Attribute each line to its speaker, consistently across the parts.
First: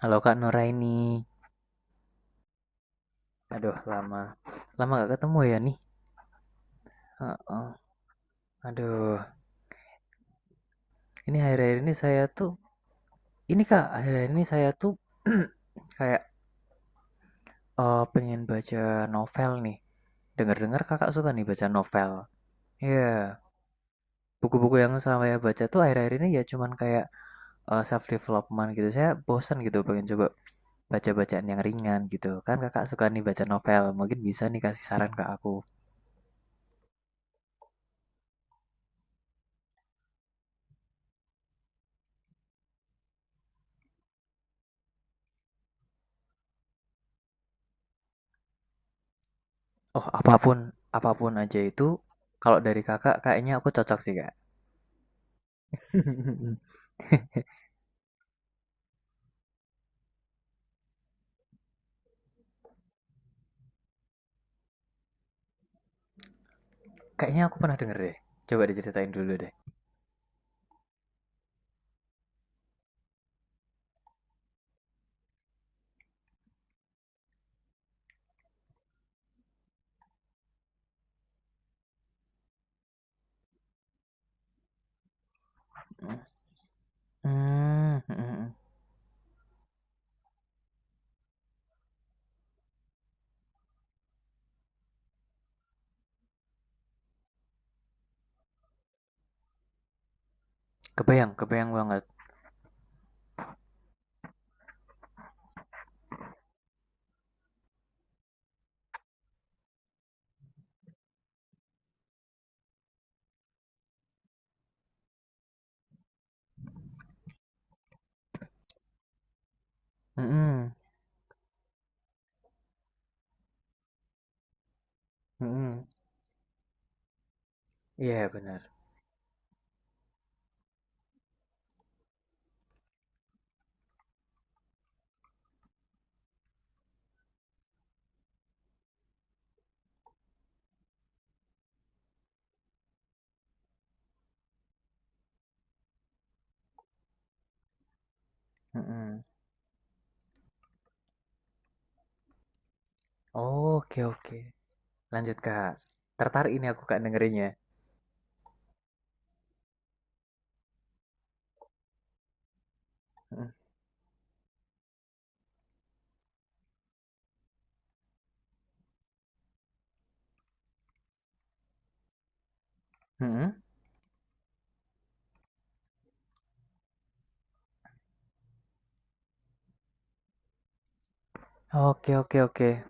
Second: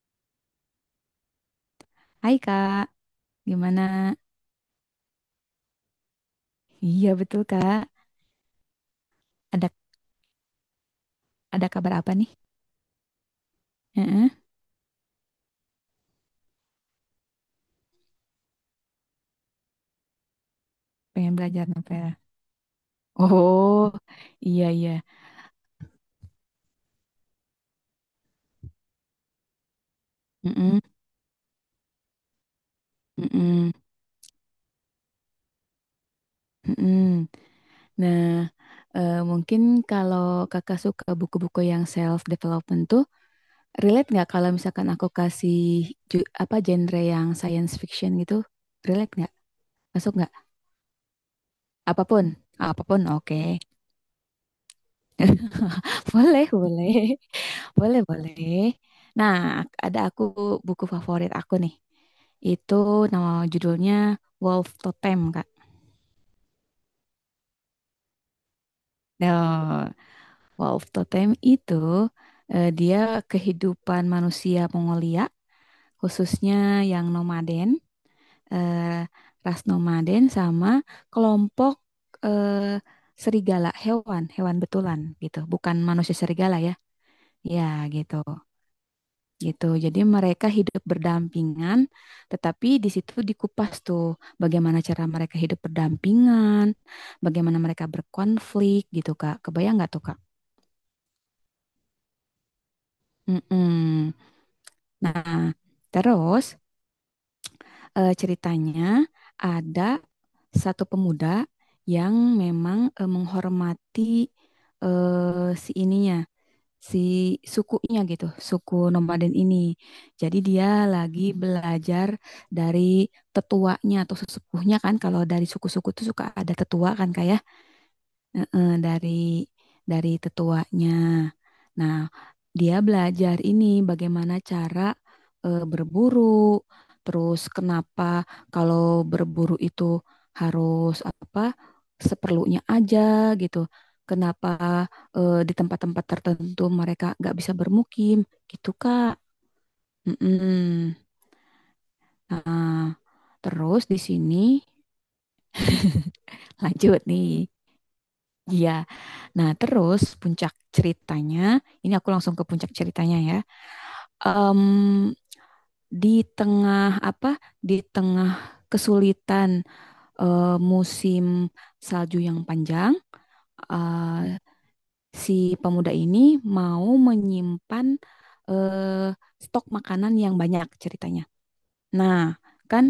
Speaker 1: Halo Kak Nuraini.
Speaker 2: Hai Kak,
Speaker 1: Aduh,
Speaker 2: gimana?
Speaker 1: lama. Lama gak ketemu ya nih.
Speaker 2: Iya betul
Speaker 1: Heeh.
Speaker 2: Kak.
Speaker 1: Aduh,
Speaker 2: Ada
Speaker 1: ini
Speaker 2: ada
Speaker 1: akhir-akhir ini
Speaker 2: kabar apa
Speaker 1: saya
Speaker 2: nih?
Speaker 1: tuh, ini Kak, akhir-akhir
Speaker 2: Heeh,
Speaker 1: ini saya tuh kayak pengen baca novel nih. Dengar-dengar Kakak suka
Speaker 2: pengen
Speaker 1: nih baca
Speaker 2: belajar novel.
Speaker 1: novel. Iya,
Speaker 2: Oh, iya
Speaker 1: buku-buku
Speaker 2: iya.
Speaker 1: yang selama saya baca tuh akhir-akhir ini ya cuman kayak self development gitu. Saya bosan gitu pengen coba
Speaker 2: Mm-mm,
Speaker 1: baca bacaan yang ringan gitu. Kan Kakak suka nih baca
Speaker 2: mm-mm,
Speaker 1: novel, mungkin bisa nih kasih saran ke aku.
Speaker 2: mm-mm. Nah, mungkin kalau Kakak suka buku-buku yang self development tuh, relate nggak kalau misalkan aku kasih apa genre yang science fiction gitu? Relate nggak?
Speaker 1: Oh,
Speaker 2: Masuk nggak?
Speaker 1: apapun apapun aja itu
Speaker 2: Apapun,
Speaker 1: kalau dari
Speaker 2: apapun.
Speaker 1: Kakak
Speaker 2: Oke.
Speaker 1: kayaknya aku cocok sih, Kak.
Speaker 2: Boleh, boleh. Boleh, boleh. Nah, ada aku buku favorit aku nih. Itu nama judulnya Wolf Totem, Kak.
Speaker 1: Kayaknya aku pernah denger deh. Coba diceritain dulu
Speaker 2: Nah,
Speaker 1: deh.
Speaker 2: Wolf Totem itu dia kehidupan manusia Mongolia, khususnya yang nomaden, eh, ras nomaden sama kelompok eh, serigala, hewan, hewan betulan gitu. Bukan manusia serigala ya. Ya,
Speaker 1: Mmm,
Speaker 2: gitu.
Speaker 1: mhm mhm.
Speaker 2: gitu. Jadi mereka hidup berdampingan, tetapi di situ dikupas tuh bagaimana cara mereka hidup berdampingan, bagaimana mereka berkonflik gitu, Kak. Kebayang nggak tuh, Kak?
Speaker 1: Kebayang kebayang banget.
Speaker 2: Mm-mm. Nah, terus ceritanya ada satu pemuda yang memang menghormati si ininya, si sukunya gitu, suku nomaden ini. Jadi
Speaker 1: Mhm,
Speaker 2: dia lagi belajar dari tetuanya atau sesepuhnya kan, kalau dari
Speaker 1: mhm.
Speaker 2: suku-suku tuh suka ada tetua kan kayak.
Speaker 1: Iya bener,
Speaker 2: Heeh, dari tetuanya. Nah, dia belajar ini bagaimana cara berburu, terus kenapa kalau berburu itu harus apa seperlunya aja gitu. Kenapa di tempat-tempat tertentu mereka nggak bisa bermukim gitu, Kak.
Speaker 1: mhm.
Speaker 2: Mm-mm. Nah, terus di
Speaker 1: Oke oke.
Speaker 2: sini
Speaker 1: Lanjut, Kak. Tertarik ini aku, Kak,
Speaker 2: lanjut nih.
Speaker 1: dengerinnya.
Speaker 2: Iya. Nah, terus puncak ceritanya, ini aku langsung ke puncak ceritanya ya.
Speaker 1: Mhm,
Speaker 2: Em, di tengah apa? Di tengah kesulitan musim salju yang panjang,
Speaker 1: mhm.
Speaker 2: eh, si pemuda ini mau menyimpan eh, stok makanan yang banyak ceritanya.
Speaker 1: Oke
Speaker 2: Nah,
Speaker 1: oke oke.
Speaker 2: kan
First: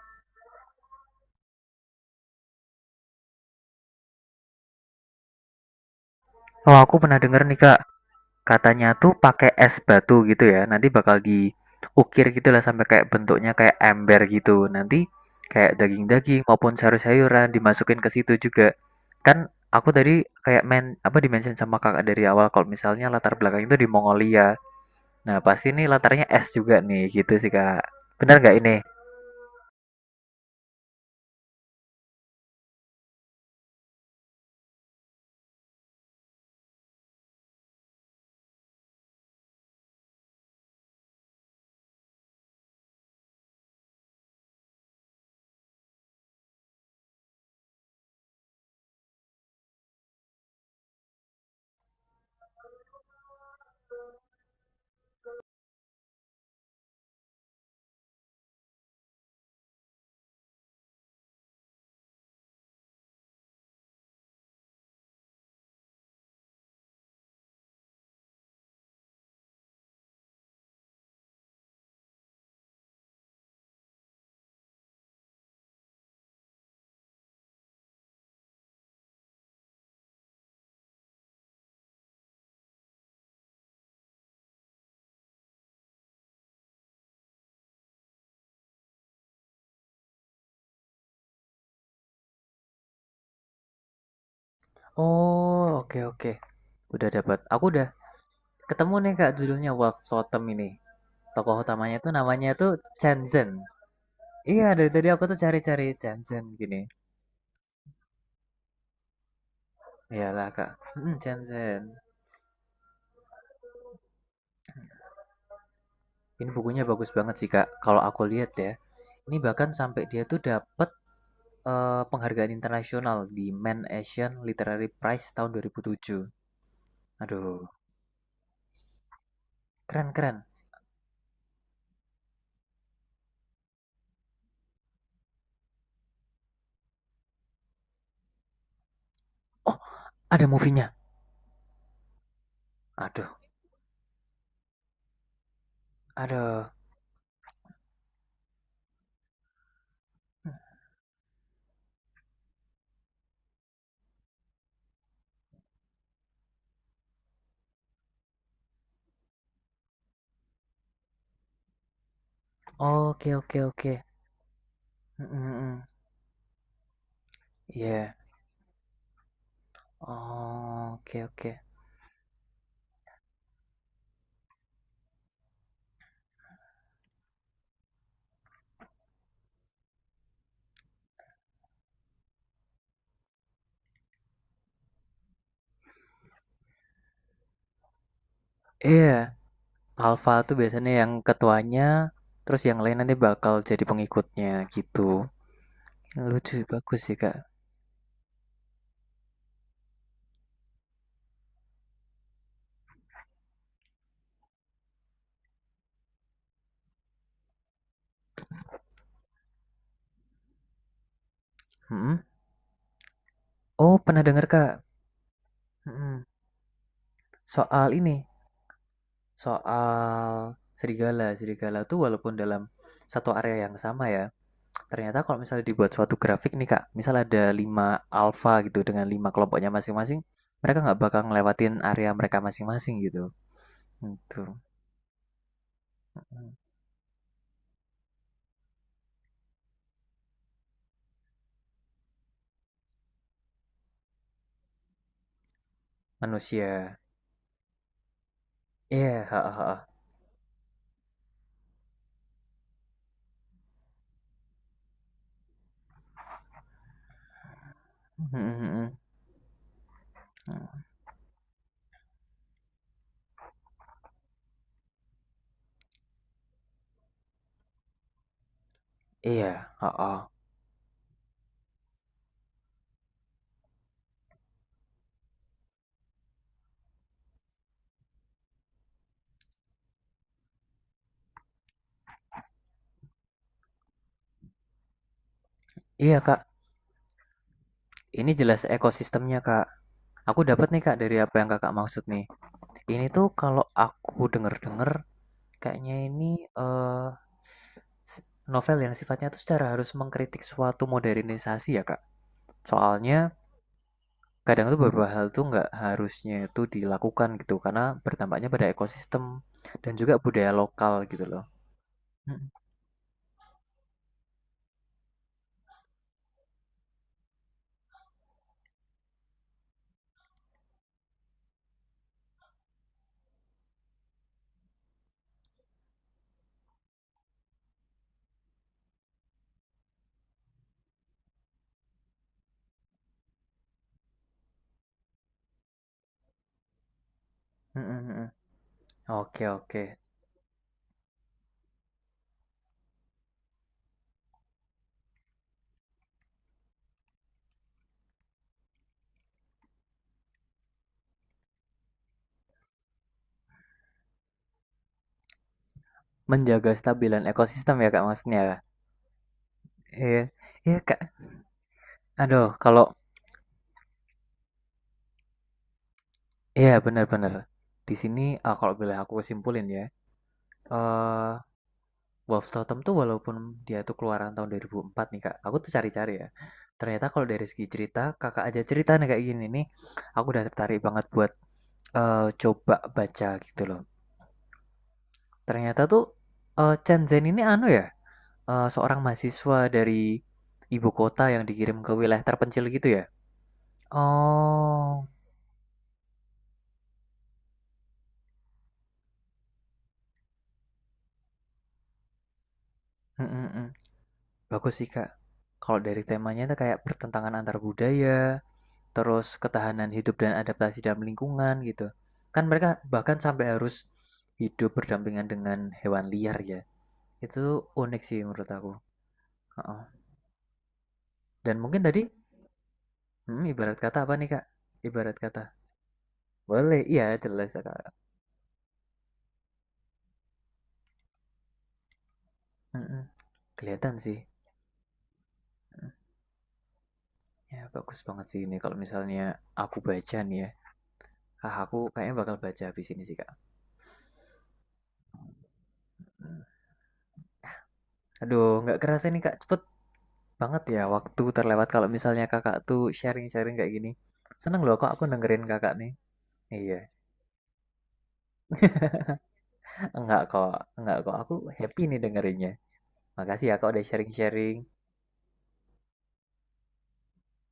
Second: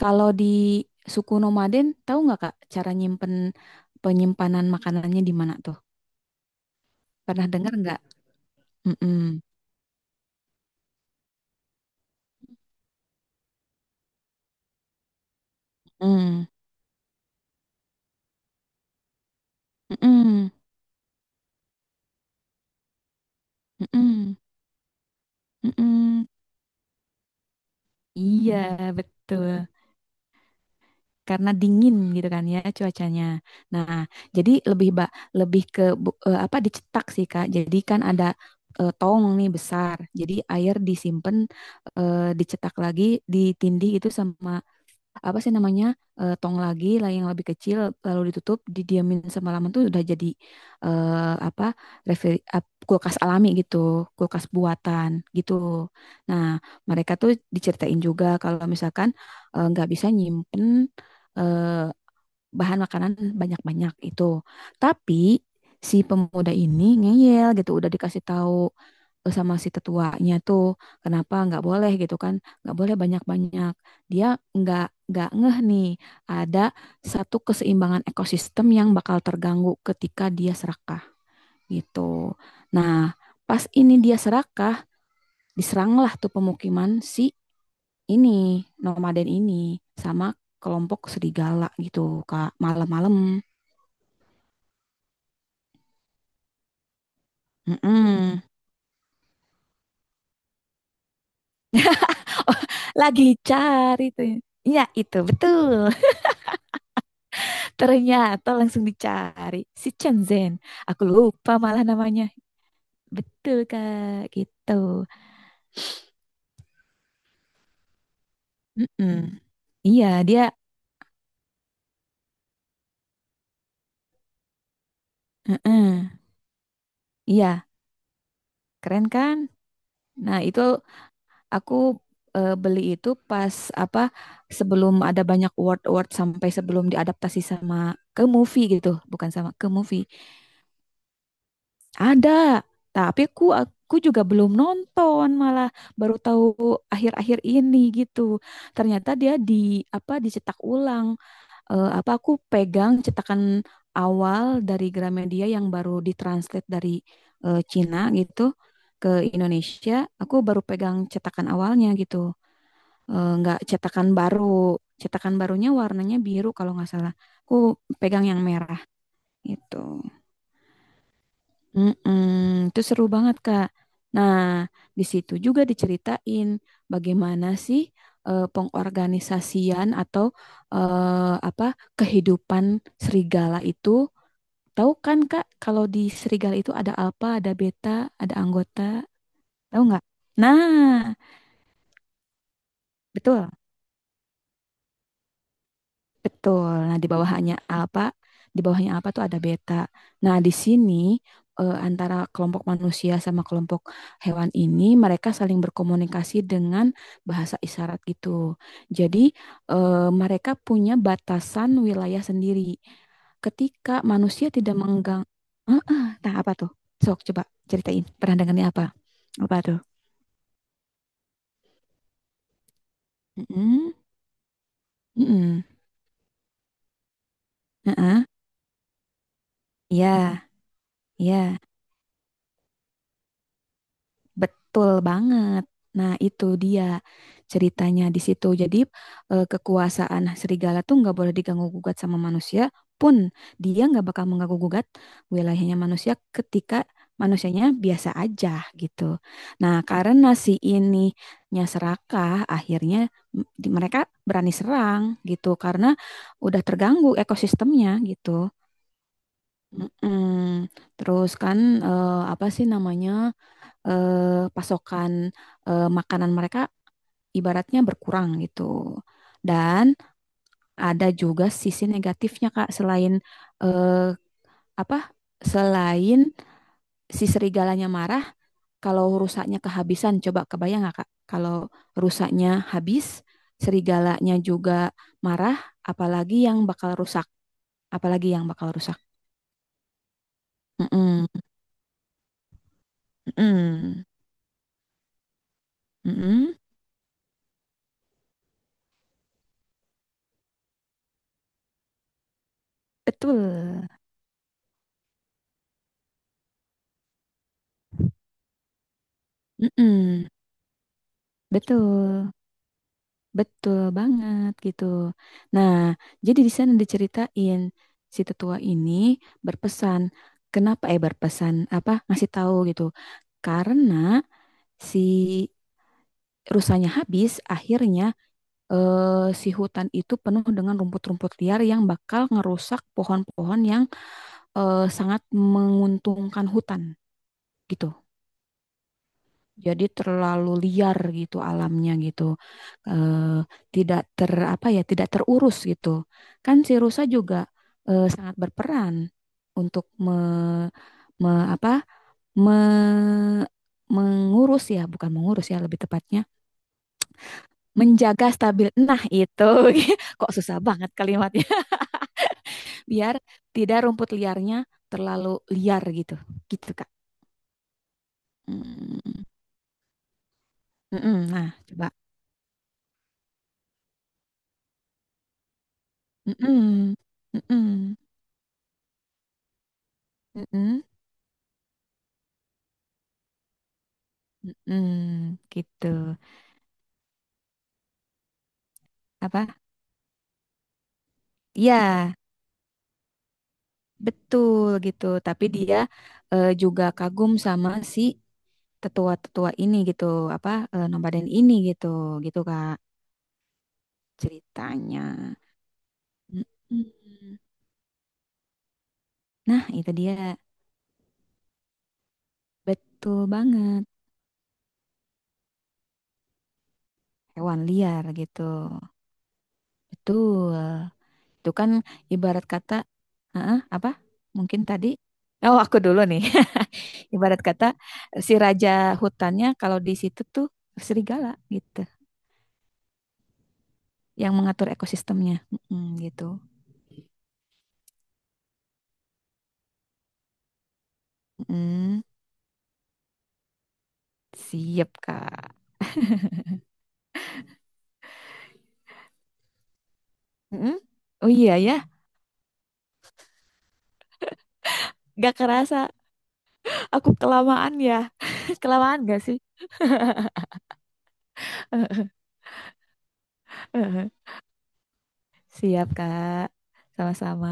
Speaker 2: kalau di suku nomaden, tahu nggak Kak cara nyimpen penyimpanan makanannya di mana tuh?
Speaker 1: Oh, aku pernah denger
Speaker 2: Pernah
Speaker 1: nih,
Speaker 2: dengar
Speaker 1: Kak.
Speaker 2: nggak?
Speaker 1: Katanya tuh
Speaker 2: Mm-mm.
Speaker 1: pakai es batu gitu ya, nanti bakal diukir gitu lah sampai kayak bentuknya kayak ember gitu, nanti kayak daging-daging
Speaker 2: Mmm,
Speaker 1: maupun sayur-sayuran dimasukin ke situ juga. Kan aku tadi
Speaker 2: mhm,
Speaker 1: kayak men apa dimention sama kakak dari awal kalau misalnya latar belakang itu di
Speaker 2: mhm,
Speaker 1: Mongolia, nah pasti ini
Speaker 2: mhm.
Speaker 1: latarnya es juga nih gitu sih kak. Benar nggak
Speaker 2: Iya,
Speaker 1: ini.
Speaker 2: betul. Karena dingin gitu kan ya cuacanya. Nah, jadi lebih ke apa, dicetak sih, Kak. Jadi kan ada tong nih besar. Jadi air disimpan, dicetak lagi, ditindih itu sama apa sih namanya tong lagi lah yang lebih kecil, lalu ditutup didiamin semalaman tuh udah jadi eh, apa kulkas alami gitu, kulkas buatan gitu. Nah, mereka tuh diceritain juga kalau misalkan nggak bisa nyimpen eh, bahan makanan banyak-banyak itu, tapi si pemuda ini ngeyel gitu, udah dikasih tahu sama si tetuanya tuh kenapa nggak boleh gitu kan, nggak boleh banyak-banyak. Dia nggak nggak ngeh nih ada satu keseimbangan ekosistem yang bakal terganggu ketika dia serakah gitu. Nah, pas ini dia serakah, diseranglah tuh pemukiman si ini nomaden ini sama kelompok serigala gitu, Kak, malam-malam.
Speaker 1: Oh, oke oke. Udah dapat. Aku udah
Speaker 2: Mm-mm.
Speaker 1: ketemu nih Kak judulnya Wolf Totem ini. Tokoh utamanya tuh namanya
Speaker 2: Oh,
Speaker 1: tuh Chen
Speaker 2: lagi
Speaker 1: Zhen.
Speaker 2: cari tuh,
Speaker 1: Iya,
Speaker 2: ya
Speaker 1: dari tadi
Speaker 2: itu
Speaker 1: aku tuh cari-cari
Speaker 2: betul.
Speaker 1: Jansen gini.
Speaker 2: Ternyata langsung dicari si Chen
Speaker 1: Iyalah,
Speaker 2: Zhen.
Speaker 1: Kak.
Speaker 2: Aku
Speaker 1: Hmm,
Speaker 2: lupa
Speaker 1: Jansen.
Speaker 2: malah namanya. Betul Kak, gitu.
Speaker 1: Ini bukunya bagus banget sih, Kak. Kalau aku lihat ya.
Speaker 2: Mm-mm.
Speaker 1: Ini bahkan sampai
Speaker 2: Iya,
Speaker 1: dia tuh
Speaker 2: dia
Speaker 1: dapet penghargaan internasional di Man Asian Literary Prize tahun
Speaker 2: mm-mm.
Speaker 1: 2007. Aduh,
Speaker 2: Iya, keren kan? Nah,
Speaker 1: keren-keren.
Speaker 2: itu aku beli itu pas apa sebelum ada banyak award-award, sampai sebelum diadaptasi sama ke movie gitu, bukan sama ke
Speaker 1: Oh,
Speaker 2: movie.
Speaker 1: ada movie-nya.
Speaker 2: Ada, tapi
Speaker 1: Aduh,
Speaker 2: aku juga belum nonton, malah baru tahu
Speaker 1: aduh.
Speaker 2: akhir-akhir ini gitu. Ternyata dia di apa dicetak ulang. Apa aku pegang cetakan awal dari Gramedia yang baru ditranslate dari Cina gitu ke Indonesia. Aku baru pegang cetakan awalnya gitu.
Speaker 1: Oke, oke,
Speaker 2: Nggak
Speaker 1: oke.
Speaker 2: cetakan baru.
Speaker 1: Mm,
Speaker 2: Cetakan
Speaker 1: mm,
Speaker 2: barunya
Speaker 1: mm.
Speaker 2: warnanya biru kalau nggak salah. Aku
Speaker 1: Iya.
Speaker 2: pegang yang merah gitu.
Speaker 1: Oh, oke, oke.
Speaker 2: Mm-mm, itu seru banget, Kak. Nah, di situ juga diceritain bagaimana sih pengorganisasian atau apa kehidupan serigala itu. Tahu kan, Kak, kalau di serigala itu ada alfa, ada beta, ada anggota.
Speaker 1: Iya,
Speaker 2: Tahu nggak?
Speaker 1: Alpha tuh biasanya yang
Speaker 2: Nah,
Speaker 1: ketuanya, terus yang lain nanti
Speaker 2: betul.
Speaker 1: bakal jadi pengikutnya gitu. Lucu,
Speaker 2: Betul. Nah,
Speaker 1: bagus
Speaker 2: di
Speaker 1: sih, Kak.
Speaker 2: bawahnya apa? Di bawahnya apa tuh ada beta. Nah, di sini antara kelompok manusia sama kelompok hewan ini mereka saling berkomunikasi dengan bahasa isyarat gitu. Jadi, eh, mereka punya batasan
Speaker 1: Mhm.
Speaker 2: wilayah sendiri. Ketika
Speaker 1: Oh, pernah dengar,
Speaker 2: manusia
Speaker 1: Kak.
Speaker 2: tidak menggang, ah, ah,
Speaker 1: Mhm.
Speaker 2: nah apa tuh? Sok coba
Speaker 1: Soal
Speaker 2: ceritain
Speaker 1: ini,
Speaker 2: perandangannya apa? Apa tuh?
Speaker 1: soal serigala. Serigala tuh walaupun dalam satu area yang
Speaker 2: Mm-mm.
Speaker 1: sama ya, ternyata kalau
Speaker 2: Mm-mm.
Speaker 1: misalnya dibuat suatu grafik nih, Kak, misal ada lima
Speaker 2: Ah, ah.
Speaker 1: alfa gitu dengan 5 kelompoknya masing-masing,
Speaker 2: Iya,
Speaker 1: mereka nggak bakal
Speaker 2: iya.
Speaker 1: ngelewatin area mereka masing-masing gitu. Itu
Speaker 2: Betul banget. Nah, itu dia ceritanya di situ. Jadi, kekuasaan serigala tuh nggak boleh diganggu-gugat sama manusia pun. Dia nggak bakal mengganggu-gugat wilayahnya manusia ketika
Speaker 1: manusia.
Speaker 2: manusianya biasa aja gitu.
Speaker 1: Iya, heeh heeh.
Speaker 2: Nah, karena si ininya serakah, akhirnya mereka berani serang gitu karena udah terganggu ekosistemnya
Speaker 1: Mhm
Speaker 2: gitu.
Speaker 1: mhm.
Speaker 2: Mm-mm.
Speaker 1: Mmm,
Speaker 2: Terus kan apa sih namanya? Pasokan makanan mereka ibaratnya berkurang gitu.
Speaker 1: iya,
Speaker 2: Dan
Speaker 1: heeh.
Speaker 2: ada juga sisi negatifnya Kak, selain eh, apa? Selain si serigalanya marah, kalau rusaknya kehabisan, coba kebayang nggak Kak? Kalau rusaknya habis, serigalanya juga marah,
Speaker 1: Iya, Kak.
Speaker 2: apalagi yang bakal rusak, apalagi
Speaker 1: Ini
Speaker 2: yang
Speaker 1: jelas
Speaker 2: bakal rusak.
Speaker 1: ekosistemnya, Kak. Aku dapat nih, Kak, dari
Speaker 2: Mm-mm.
Speaker 1: apa yang Kakak maksud nih. Ini tuh kalau
Speaker 2: Mm-mm.
Speaker 1: aku denger-denger kayaknya ini
Speaker 2: Mm-mm.
Speaker 1: eh, novel yang sifatnya tuh secara harus mengkritik suatu modernisasi ya Kak. Soalnya
Speaker 2: Betul.
Speaker 1: kadang tuh beberapa hal tuh nggak harusnya itu dilakukan gitu karena bertampaknya pada ekosistem dan juga
Speaker 2: Mm-mm.
Speaker 1: budaya lokal gitu loh.
Speaker 2: Betul.
Speaker 1: Mm,
Speaker 2: Betul banget gitu. Nah, jadi di sana diceritain si tetua ini berpesan, kenapa berpesan apa ngasih tahu gitu. Karena si rusanya habis, akhirnya eh, si hutan itu penuh dengan rumput-rumput liar yang bakal ngerusak pohon-pohon yang sangat menguntungkan hutan
Speaker 1: mm,
Speaker 2: gitu.
Speaker 1: mm, mm. Oke oke.
Speaker 2: Jadi terlalu liar gitu alamnya gitu. Eh, tidak terurus gitu. Kan si rusa juga sangat berperan untuk me, me- apa? Me- mengurus ya, bukan mengurus ya lebih tepatnya,
Speaker 1: Menjaga stabilan ekosistem ya Kak
Speaker 2: menjaga
Speaker 1: maksudnya.
Speaker 2: stabil. Nah, itu
Speaker 1: Iya,
Speaker 2: kok susah
Speaker 1: iya
Speaker 2: banget
Speaker 1: Kak.
Speaker 2: kalimatnya.
Speaker 1: Aduh, kalau
Speaker 2: Biar tidak rumput liarnya terlalu liar gitu. Gitu,
Speaker 1: iya
Speaker 2: Kak.
Speaker 1: benar-benar. Di sini eh, kalau boleh aku
Speaker 2: Mm.
Speaker 1: kesimpulin ya.
Speaker 2: Mm-mm.
Speaker 1: Eh,
Speaker 2: Nah, coba.
Speaker 1: Wolf Totem tuh walaupun dia tuh keluaran tahun 2004 nih kak, aku tuh cari-cari ya.
Speaker 2: Mm-mm.
Speaker 1: Ternyata kalau dari segi
Speaker 2: Mm-mm.
Speaker 1: cerita, kakak aja cerita nih kayak gini nih, aku udah tertarik
Speaker 2: Mm-mm.
Speaker 1: banget buat coba baca gitu loh.
Speaker 2: Mm,
Speaker 1: Ternyata
Speaker 2: gitu.
Speaker 1: tuh Chen Zhen ini anu ya, seorang
Speaker 2: Apa?
Speaker 1: mahasiswa dari ibu kota yang dikirim ke
Speaker 2: Ya,
Speaker 1: wilayah terpencil gitu ya.
Speaker 2: betul gitu.
Speaker 1: Oh,
Speaker 2: Tapi dia juga kagum sama si tetua-tetua ini gitu. Apa nomaden ini gitu. Gitu Kak
Speaker 1: mm, mm, mm. Bagus sih
Speaker 2: ceritanya.
Speaker 1: kak. Kalau dari temanya tuh kayak pertentangan
Speaker 2: Mm-mm.
Speaker 1: antar budaya, terus
Speaker 2: Nah,
Speaker 1: ketahanan
Speaker 2: itu dia.
Speaker 1: hidup dan adaptasi dalam lingkungan gitu. Kan mereka bahkan
Speaker 2: Betul
Speaker 1: sampai harus
Speaker 2: banget.
Speaker 1: hidup berdampingan dengan hewan liar ya.
Speaker 2: Hewan
Speaker 1: Itu unik
Speaker 2: liar
Speaker 1: sih
Speaker 2: gitu.
Speaker 1: menurut aku. Heeh.
Speaker 2: Betul. Itu
Speaker 1: Dan
Speaker 2: kan
Speaker 1: mungkin tadi
Speaker 2: ibarat kata,
Speaker 1: hmm,
Speaker 2: heeh,
Speaker 1: ibarat kata
Speaker 2: apa?
Speaker 1: apa nih Kak?
Speaker 2: Mungkin tadi
Speaker 1: Ibarat kata.
Speaker 2: oh, aku dulu nih.
Speaker 1: Boleh, iya
Speaker 2: Ibarat
Speaker 1: jelas
Speaker 2: kata
Speaker 1: Kak.
Speaker 2: si raja hutannya kalau di situ tuh serigala gitu,
Speaker 1: Mm-mm. Kelihatan sih.
Speaker 2: yang mengatur ekosistemnya.
Speaker 1: Mm,
Speaker 2: Mm, gitu.
Speaker 1: ya bagus banget sih ini kalau misalnya aku baca nih ya. Ah, aku
Speaker 2: Mm,
Speaker 1: kayaknya bakal baca habis ini sih Kak.
Speaker 2: siap Kak.
Speaker 1: Aduh, nggak kerasa nih Kak. Cepet banget
Speaker 2: Mm,
Speaker 1: ya waktu
Speaker 2: oh iya
Speaker 1: terlewat kalau
Speaker 2: ya,
Speaker 1: misalnya kakak tuh sharing-sharing kayak gini. Seneng loh kok aku
Speaker 2: gak
Speaker 1: dengerin kakak
Speaker 2: kerasa.
Speaker 1: nih. Iya,
Speaker 2: Aku kelamaan ya? Kelamaan gak sih?
Speaker 1: enggak kok, enggak kok. Aku happy nih dengerinnya. Makasih ya kak udah sharing-sharing.
Speaker 2: Siap Kak, sama-sama.